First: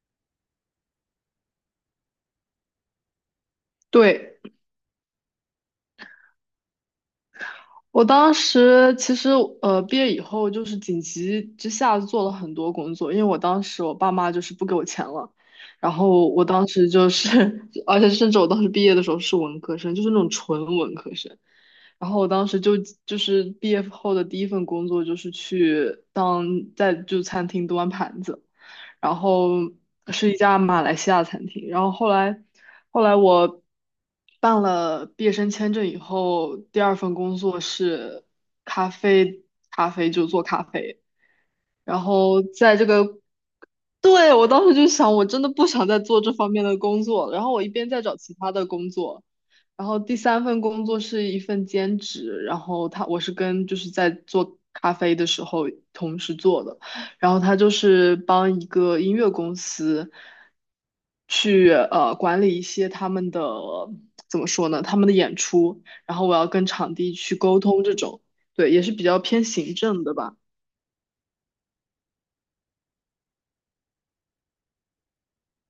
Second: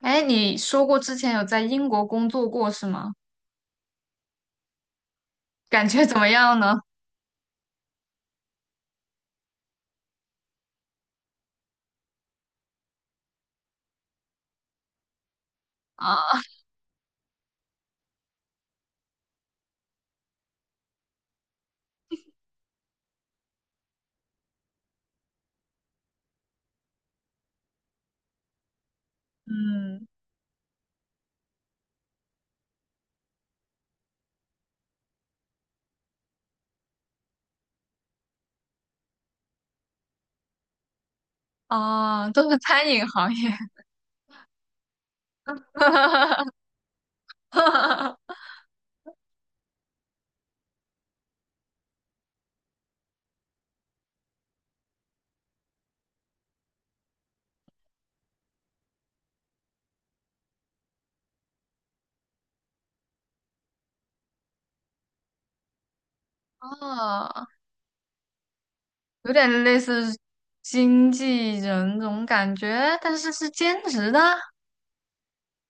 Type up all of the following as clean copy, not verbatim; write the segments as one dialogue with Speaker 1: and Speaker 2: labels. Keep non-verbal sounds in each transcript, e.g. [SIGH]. Speaker 1: 哎，你说过之前有在英国工作过是吗？
Speaker 2: 对，
Speaker 1: 感觉怎么样呢？
Speaker 2: 我当时其实毕业以后就是紧急之下做了很多工作，因为我当时我爸妈就是不给我钱了，然
Speaker 1: 啊，
Speaker 2: 后我当时就是，[LAUGHS] 而且甚至我当时毕业的时候是文科生，就是那种纯文科生，然后我当时就是毕业后的第一份工作就是在餐厅端盘子，然后
Speaker 1: 嗯，
Speaker 2: 是一家马来西亚餐厅。然后后来我办了毕业生签证以后，第二份工作是咖啡咖啡就做咖啡。然
Speaker 1: 啊，
Speaker 2: 后
Speaker 1: 都是
Speaker 2: 在这
Speaker 1: 餐饮
Speaker 2: 个，
Speaker 1: 行业。
Speaker 2: 对，我当时就想，我真的不想再做这方面
Speaker 1: [LAUGHS]
Speaker 2: 的工作了。然后我一边在找其他的工作，然后第三份工作是一份兼职，然后我是跟在做咖啡的时候同时做的，然后他就是帮一个音乐公司去管理一些他们的怎么说呢，他们的演出，然后我要跟场地去
Speaker 1: 啊，
Speaker 2: 沟通这种，对，也是比较
Speaker 1: 有
Speaker 2: 偏
Speaker 1: 点
Speaker 2: 行
Speaker 1: 类
Speaker 2: 政的
Speaker 1: 似
Speaker 2: 吧。
Speaker 1: 经纪人这种感觉，但是是兼职的。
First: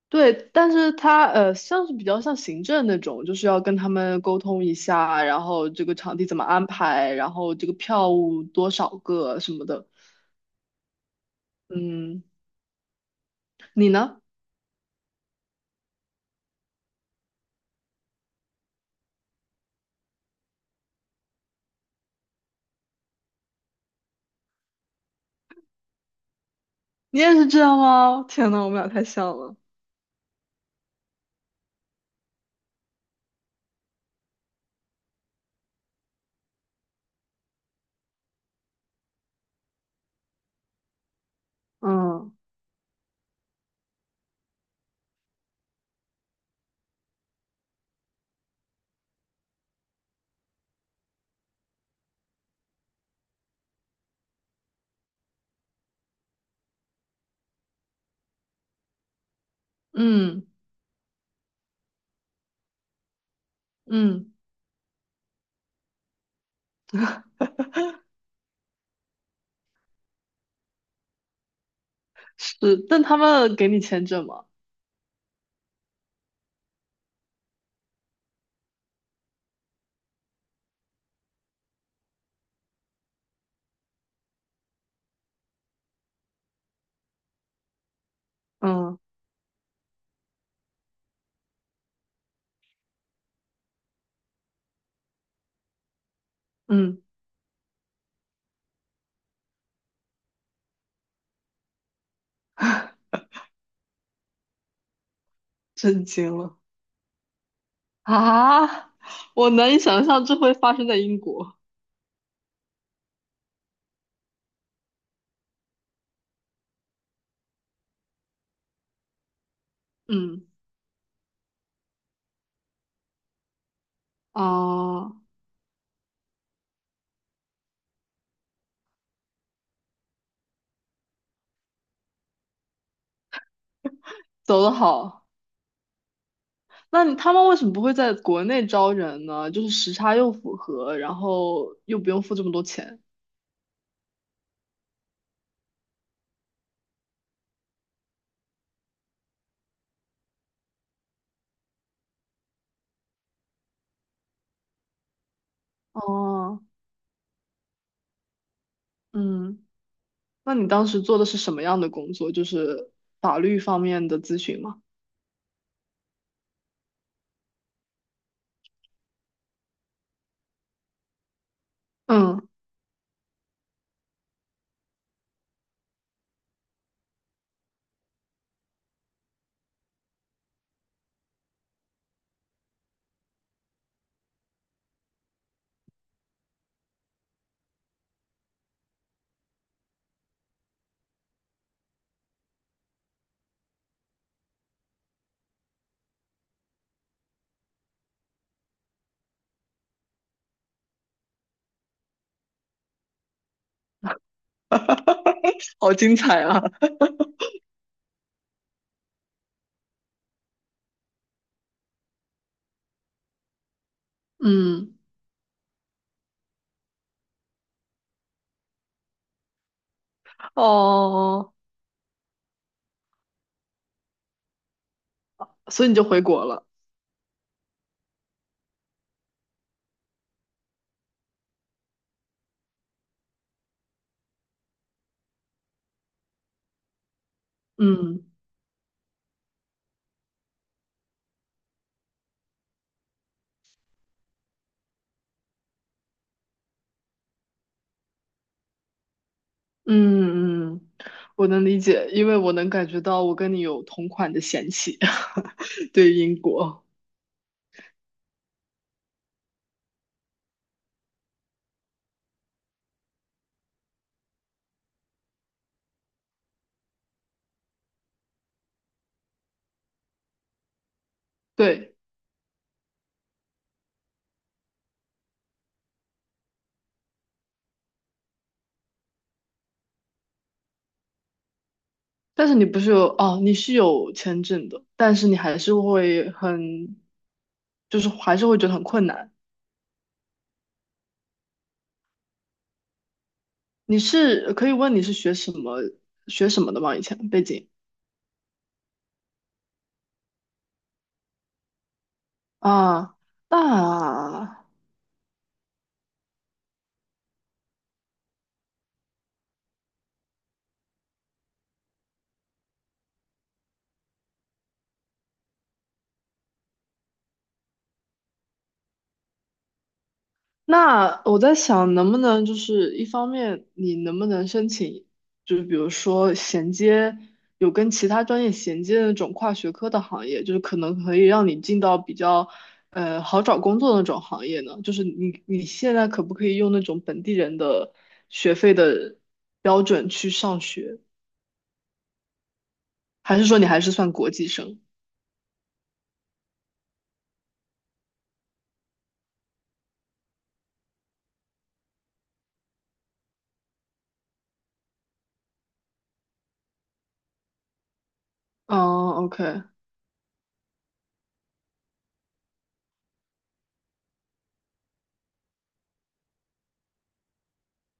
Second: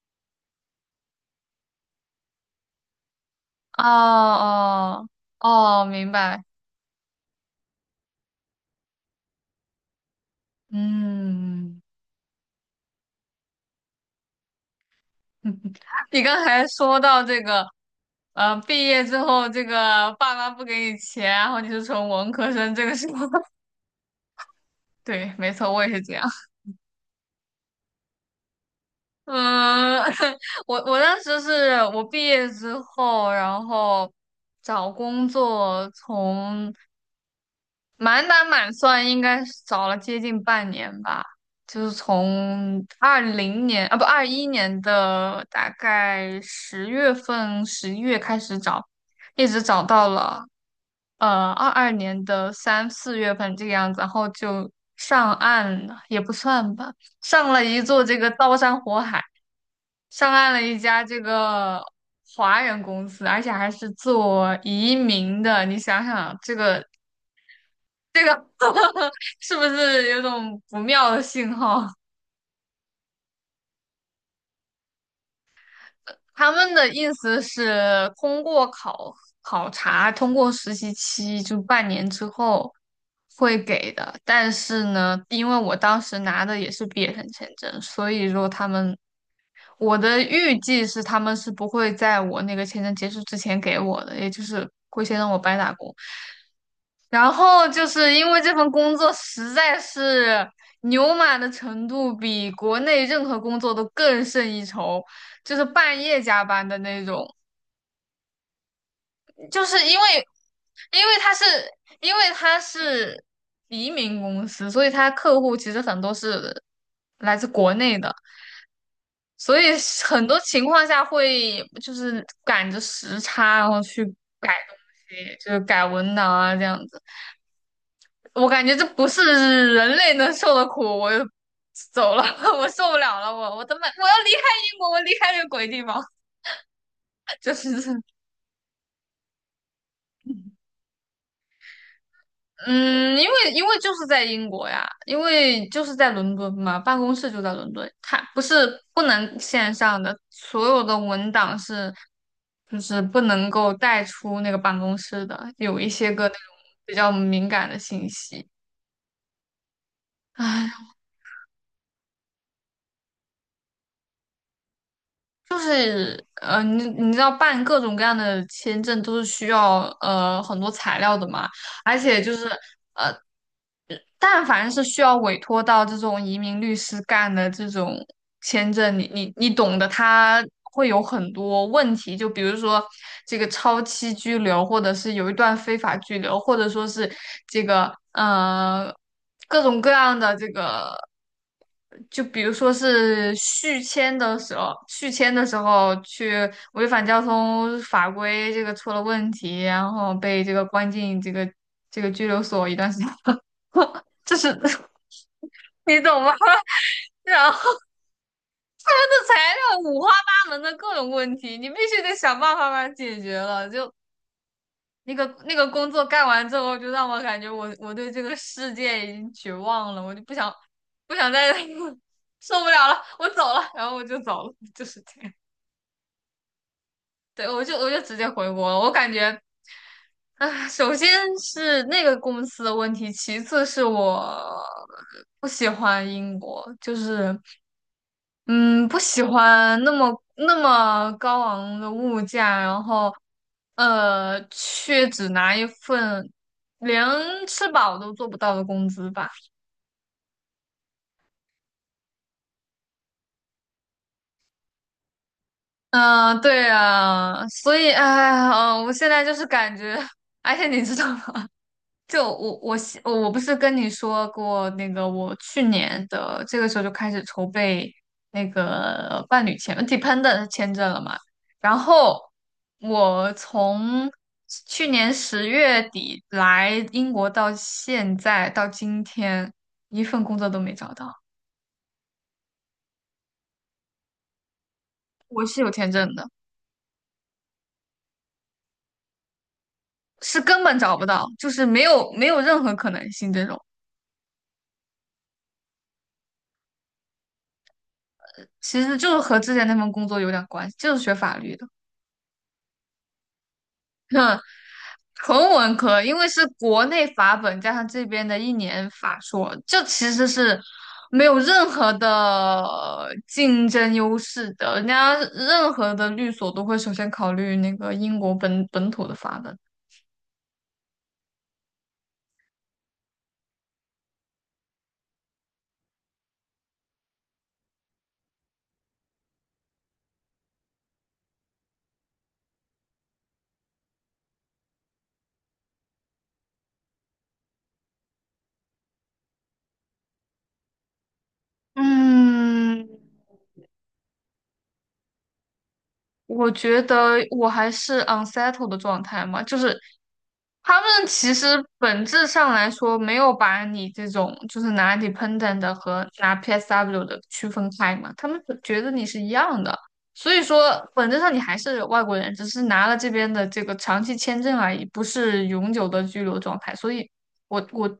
Speaker 2: 对，但是他像是比较像行政那种，就是要跟
Speaker 1: 哦
Speaker 2: 他们沟通一
Speaker 1: 哦
Speaker 2: 下，然后这
Speaker 1: 哦，
Speaker 2: 个
Speaker 1: 明
Speaker 2: 场地怎
Speaker 1: 白。
Speaker 2: 么安排，然后这个票务多少个什么的。
Speaker 1: 嗯，
Speaker 2: 嗯，你呢？
Speaker 1: [LAUGHS] 你刚才说到这个，毕业之后这个爸妈不给你钱，然后你是从文科生，这个是吗？[LAUGHS] 对，没错，我也是这样。
Speaker 2: 你也是这样吗？[LAUGHS] 天呐，我们俩太像了。
Speaker 1: 嗯，[LAUGHS] 我当时是我毕业之后，然后找工作从满打满算应该是找了接近半年吧，就是
Speaker 2: 嗯
Speaker 1: 从20年啊不21年的大概10月份11月开始找，一直找到了22年的三四月份这个样子，然后就上岸了，也不算吧，上了一座这个刀山火海。上
Speaker 2: 嗯
Speaker 1: 岸了一家这个华人公司，而且还是
Speaker 2: 嗯，
Speaker 1: 做移民的。你想想，这个 [LAUGHS] 是不是有种不妙的信号？
Speaker 2: 是，但他们给你签证吗？
Speaker 1: 他们的意思是通过考察，通过实习期就半年之后会给的。但是呢，因为我当时拿的也是毕业生签证，所以说他们，
Speaker 2: 嗯
Speaker 1: 我的预计是他们是不会在我那个签证结束之前给我的，也就是会先让我白打工。
Speaker 2: 嗯，
Speaker 1: 然后就是因为这份工作实在是牛马的程度比国内
Speaker 2: [LAUGHS]
Speaker 1: 任何工作都更胜一筹，就是半
Speaker 2: 震
Speaker 1: 夜
Speaker 2: 惊
Speaker 1: 加
Speaker 2: 了
Speaker 1: 班的那种。
Speaker 2: 啊！我
Speaker 1: 就
Speaker 2: 难
Speaker 1: 是
Speaker 2: 以
Speaker 1: 因
Speaker 2: 想象
Speaker 1: 为，
Speaker 2: 这会发生在
Speaker 1: 因为
Speaker 2: 英
Speaker 1: 他是，
Speaker 2: 国。
Speaker 1: 因为他是移民公司，所以他客户其实很多是来自国内的，所以很多
Speaker 2: 嗯，
Speaker 1: 情况下会就是赶着时差，然后去改东
Speaker 2: 啊，
Speaker 1: 西，就是改文档啊这样子。我感觉这不是人类能受的苦，我就走了，[LAUGHS] 我受不了了，我他妈我要离开
Speaker 2: 走得
Speaker 1: 英国，我离
Speaker 2: 好。
Speaker 1: 开这个鬼地方。
Speaker 2: 那他
Speaker 1: [LAUGHS]
Speaker 2: 们
Speaker 1: 就
Speaker 2: 为什
Speaker 1: 是。
Speaker 2: 么不会在国内招人呢？就是时差又符合，然后又不用付这么多钱。
Speaker 1: 嗯，因为就是在英国呀，因为就是在伦敦嘛，办公室就在伦敦，它不是不能线上的，所有的文档是就是不能够带出那个办公室的，有一些个那种
Speaker 2: 哦，
Speaker 1: 比较敏感的信息。
Speaker 2: 嗯，那你当
Speaker 1: 唉，
Speaker 2: 时做的是什么样的工作？就是法律方面的咨询吗？
Speaker 1: 就是你知道办各种各样的签证都是需要很多材料的嘛，而且就
Speaker 2: 嗯
Speaker 1: 是。但凡是需要委托到这种移民律师干的这种签证，你懂的，他会有很多问题，就比如说这个超期拘留，或者是有一段非法拘留，或者说是这个各种各样的这个，就比如说是续签的时候，续签的时候去违反交通法规，这个出了问题，然后被这个关进这个拘留所一段时间。就是 [LAUGHS]
Speaker 2: [LAUGHS] 好
Speaker 1: 你
Speaker 2: 精
Speaker 1: 懂吗？
Speaker 2: 彩啊！
Speaker 1: [LAUGHS] 然后的材料五花八门的各种问题，你必须得想办法把它解决了。就
Speaker 2: [LAUGHS] 嗯，
Speaker 1: 那个那个工作干完之后，就让我感觉我对这个世界已经绝望了，我就不想
Speaker 2: 哦
Speaker 1: 再
Speaker 2: 哦，
Speaker 1: [LAUGHS] 受不了了，我走了，然后我就走了，就是这样。
Speaker 2: 所以你就回国了。
Speaker 1: 对，我就直接回国了。我感觉，啊，首先是那个公司的问题，其次是我不喜欢英国，就是
Speaker 2: 嗯
Speaker 1: 嗯，不喜欢那么那么高昂的物价，然后，呃，却只拿一份连吃饱都做不到的工资吧。
Speaker 2: 嗯嗯，我能理解，因为我能感觉到我跟你有同款的嫌弃，[LAUGHS] 对于
Speaker 1: 嗯、
Speaker 2: 英
Speaker 1: 对
Speaker 2: 国。
Speaker 1: 啊，所以，哎呀，嗯、我现在就是感觉。[LAUGHS] 而且你知道吗？就我不是跟你说过那个，我去年的这个时候就开始筹备那个伴侣签呃 dependent 签证了嘛。然
Speaker 2: 对。
Speaker 1: 后我从去年十月底来英国到现在到今天，一份工作都没找到。
Speaker 2: 但是你不是有哦，你是有签证的，但是你
Speaker 1: 我
Speaker 2: 还
Speaker 1: 是有
Speaker 2: 是
Speaker 1: 签证的，
Speaker 2: 会很，就是还是会觉得很困难。
Speaker 1: 是根本找不到，就是没有没有任何可能性这种。
Speaker 2: 你是可以问你是学什么的吗？以前背景
Speaker 1: 其实就是和之前那份工作有点关系，就是学法律的。
Speaker 2: 啊，
Speaker 1: 嗯。
Speaker 2: 那
Speaker 1: 纯文科，因为是国内法本加上这边的1年法硕，这其实是没有任何的竞争优势的。人家任何的律所都会首先考虑那个英国本土的法本。
Speaker 2: 那我在想，能不能就是一方面，你能不能申请，就是比如说有跟其他专业衔接的那种跨学科的行业，就是可能可以让你进到比较好找工作的那种行业呢？就是你现在可不可以用那种本地人的学费的标准去上学，
Speaker 1: 嗯，
Speaker 2: 还是说你还是算国际生？
Speaker 1: 我觉得我还是 unsettled 的状态嘛，就是他们其实本质上来说没有把你这种就是拿 dependent 的和拿 PSW 的区分开嘛，他们
Speaker 2: 嗯
Speaker 1: 觉得你是一样
Speaker 2: ，OK，
Speaker 1: 的，所以说本质上你还是外国人，只是拿了这边的这个长期签证而已，不是永久的居留状态，所以我我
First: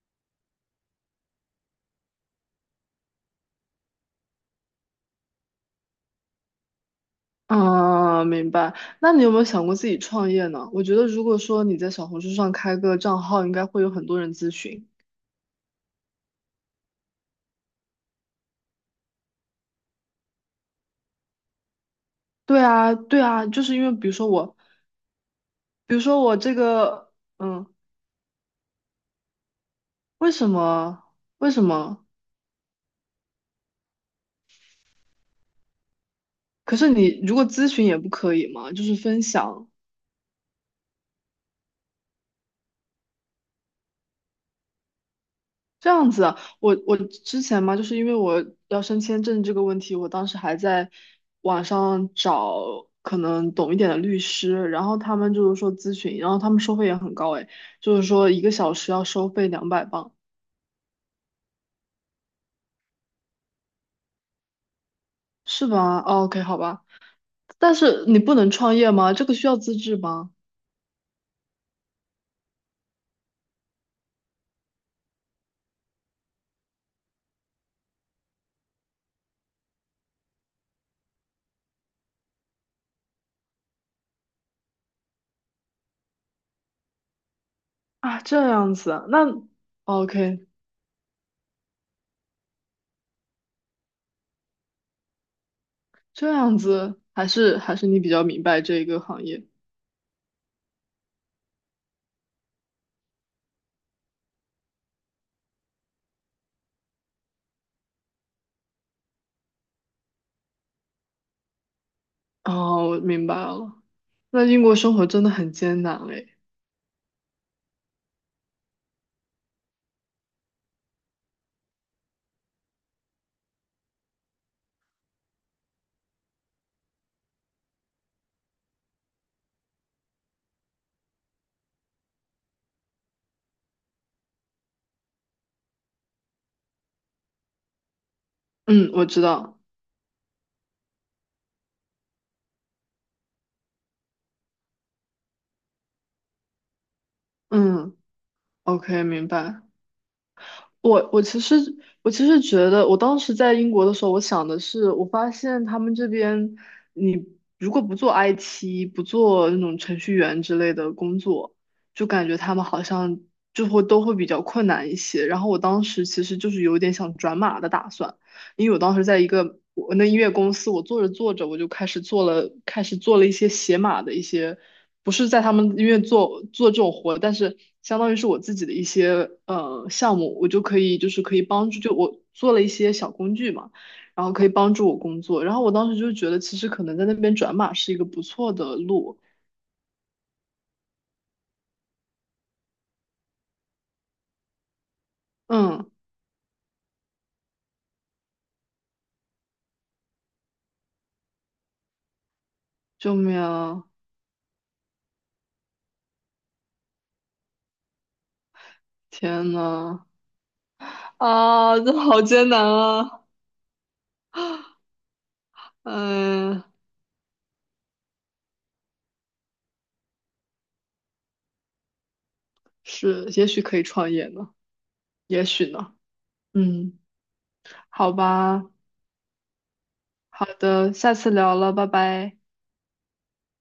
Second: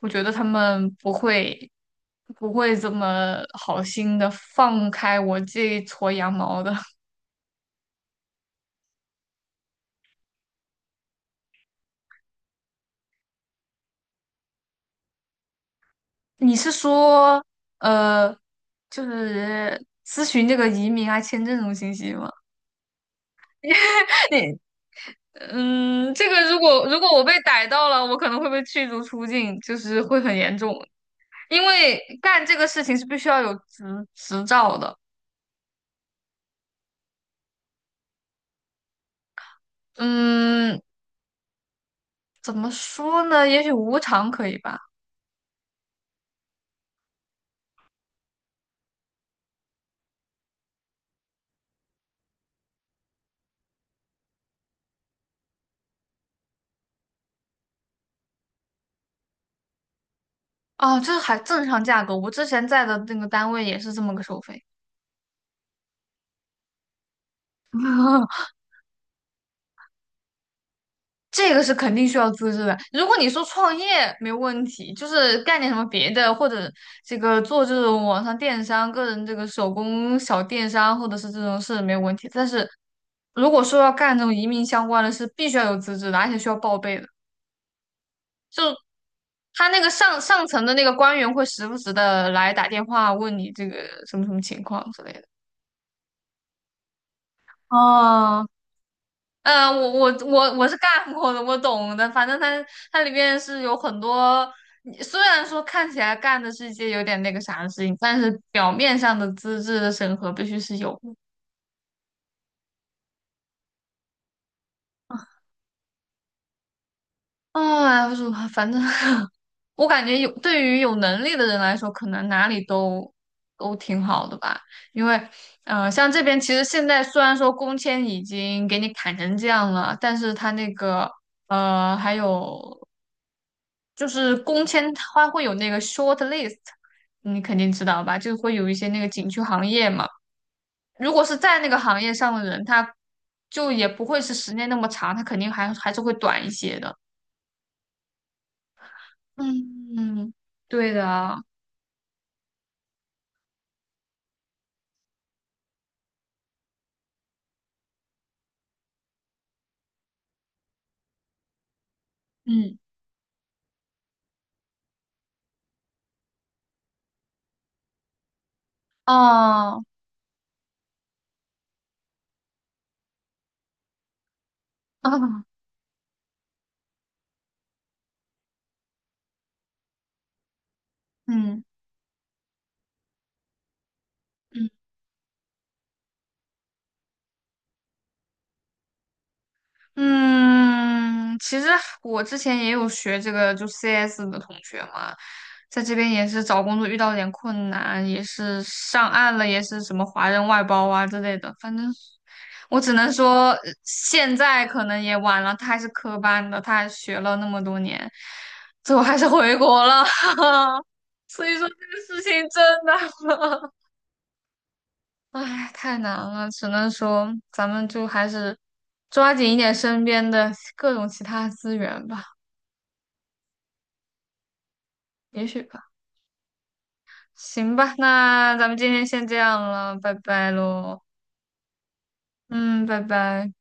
Speaker 1: 我觉得他们不会不会这么好心的放开我这一撮羊毛的。
Speaker 2: 啊，明白。那你有没有想过自己创业呢？我觉得如果说你在小红书上开个账号，应该会有很多人咨询。
Speaker 1: 你是说，呃，就是咨询这个移民啊、签证这种信息吗？
Speaker 2: 对啊，对啊，就是因为比如说我，
Speaker 1: 你，[LAUGHS]
Speaker 2: 比如
Speaker 1: 嗯，
Speaker 2: 说
Speaker 1: 这
Speaker 2: 我
Speaker 1: 个
Speaker 2: 这
Speaker 1: 如果如果
Speaker 2: 个，
Speaker 1: 我被逮
Speaker 2: 嗯，
Speaker 1: 到了，我可能会被驱逐出境，就是会
Speaker 2: 为
Speaker 1: 很
Speaker 2: 什
Speaker 1: 严重，
Speaker 2: 么？为什
Speaker 1: 因为
Speaker 2: 么？
Speaker 1: 干这个事情是必须要有执照的。
Speaker 2: 可是你如果咨询也不可以吗？就是分享。
Speaker 1: 嗯，怎么说呢？也许无偿可以吧。
Speaker 2: 这样子啊，我之前嘛，就是因为我要申签证这个问题，我当时还在网上找可能懂一点的律师，然后他们就是说咨询，然后他们收费也很高诶，就是说一个小时要收费200镑，
Speaker 1: 哦，这还正常价格。我之前在的那个单位也是这么个收费。
Speaker 2: 是吧？o k 好吧。但是你不
Speaker 1: [LAUGHS]
Speaker 2: 能创业吗？这个需要资质吗？
Speaker 1: 这个是肯定需要资质的。如果你说创业没问题，就是干点什么别的，或者这个做这种网上电商、个人这个手工小电商，或者是这种是没有问题。但是如果说要干这种移民相关的事，必须要有资质的，而且需要报备的。
Speaker 2: 啊，这
Speaker 1: 就
Speaker 2: 样子啊那
Speaker 1: 他那个上上
Speaker 2: OK，
Speaker 1: 层的那个官员会时不时的来打电话问你这个什么什么情况之类的。
Speaker 2: 这样子还是你比较明
Speaker 1: 哦，
Speaker 2: 白这一个行业。
Speaker 1: 呃，我是干过的，我懂的。反正它里面是有很多，你虽然说看起来干的是一些有点那个啥的事情，但是表面上的资质的审核必须是有的。
Speaker 2: 哦，我明白了。那英国生活真的很艰难哎，
Speaker 1: 哎，不是，反正 [LAUGHS] 我感觉有对于有能力的人来说，可能哪里都挺好的吧。因为，呃，像这边其实现在虽然说工签已经给你砍成这样了，但是他那个呃还有。就是工签它会有那个 short list，你肯定知道吧？就会有一些
Speaker 2: 嗯，
Speaker 1: 那
Speaker 2: 我
Speaker 1: 个
Speaker 2: 知
Speaker 1: 景区
Speaker 2: 道。
Speaker 1: 行业嘛。如果是在那个行业上的人，他就也不会是时间那么长，他肯定还是会短一些的。
Speaker 2: 嗯，OK，明白。
Speaker 1: 嗯，嗯，对
Speaker 2: 我我其
Speaker 1: 的，
Speaker 2: 实我其实觉得，我当时在英国的时候，我想的是，我发现他们这边，你如果不做 IT，不做那种程序员之类的工作，就感觉他们
Speaker 1: 嗯，
Speaker 2: 好像就会都会比较困难一些。然后我当时其实就是有点想转码的打算，因为我当时在一个
Speaker 1: 哦，
Speaker 2: 我那音乐公司，我做着做着，我就开始做了一些写码的一些。不是在他
Speaker 1: [LAUGHS]
Speaker 2: 们医院做这种活，但是相当于是我自己的一些项目，我就可以就是可以
Speaker 1: 嗯
Speaker 2: 帮助，就我做了一些小工具嘛，然后可以
Speaker 1: 嗯。
Speaker 2: 帮助我工作。然后我当时就觉得，其实可能在那边转码是一个不错的路。
Speaker 1: 嗯，其实我之前也有学这个，就 CS 的同学嘛，在
Speaker 2: 嗯，
Speaker 1: 这边也是找工作遇到了点困难，也是上岸了，也是什么华人外包啊之类的，反正我只能
Speaker 2: 救命
Speaker 1: 说呃
Speaker 2: 啊！
Speaker 1: 现在可能也晚了，他还是科班的，他还学了那么多年，最后还是
Speaker 2: 天
Speaker 1: 回国了。
Speaker 2: 呐，
Speaker 1: [LAUGHS] 所以说这
Speaker 2: 啊，这
Speaker 1: 个
Speaker 2: 好
Speaker 1: 事情
Speaker 2: 艰难
Speaker 1: 真
Speaker 2: 啊！
Speaker 1: 的 [LAUGHS] 唉，太难了，
Speaker 2: 嗯，
Speaker 1: 只能说咱们就还是抓紧一点身边的各种其他资源吧，
Speaker 2: 是，也许可以创业呢，也
Speaker 1: 也许
Speaker 2: 许
Speaker 1: 吧。
Speaker 2: 呢。嗯，
Speaker 1: 行吧，
Speaker 2: 好
Speaker 1: 那
Speaker 2: 吧，
Speaker 1: 咱们今天先这样了，拜
Speaker 2: 好
Speaker 1: 拜
Speaker 2: 的，
Speaker 1: 喽。
Speaker 2: 下次聊了，拜拜。
Speaker 1: 嗯，拜拜。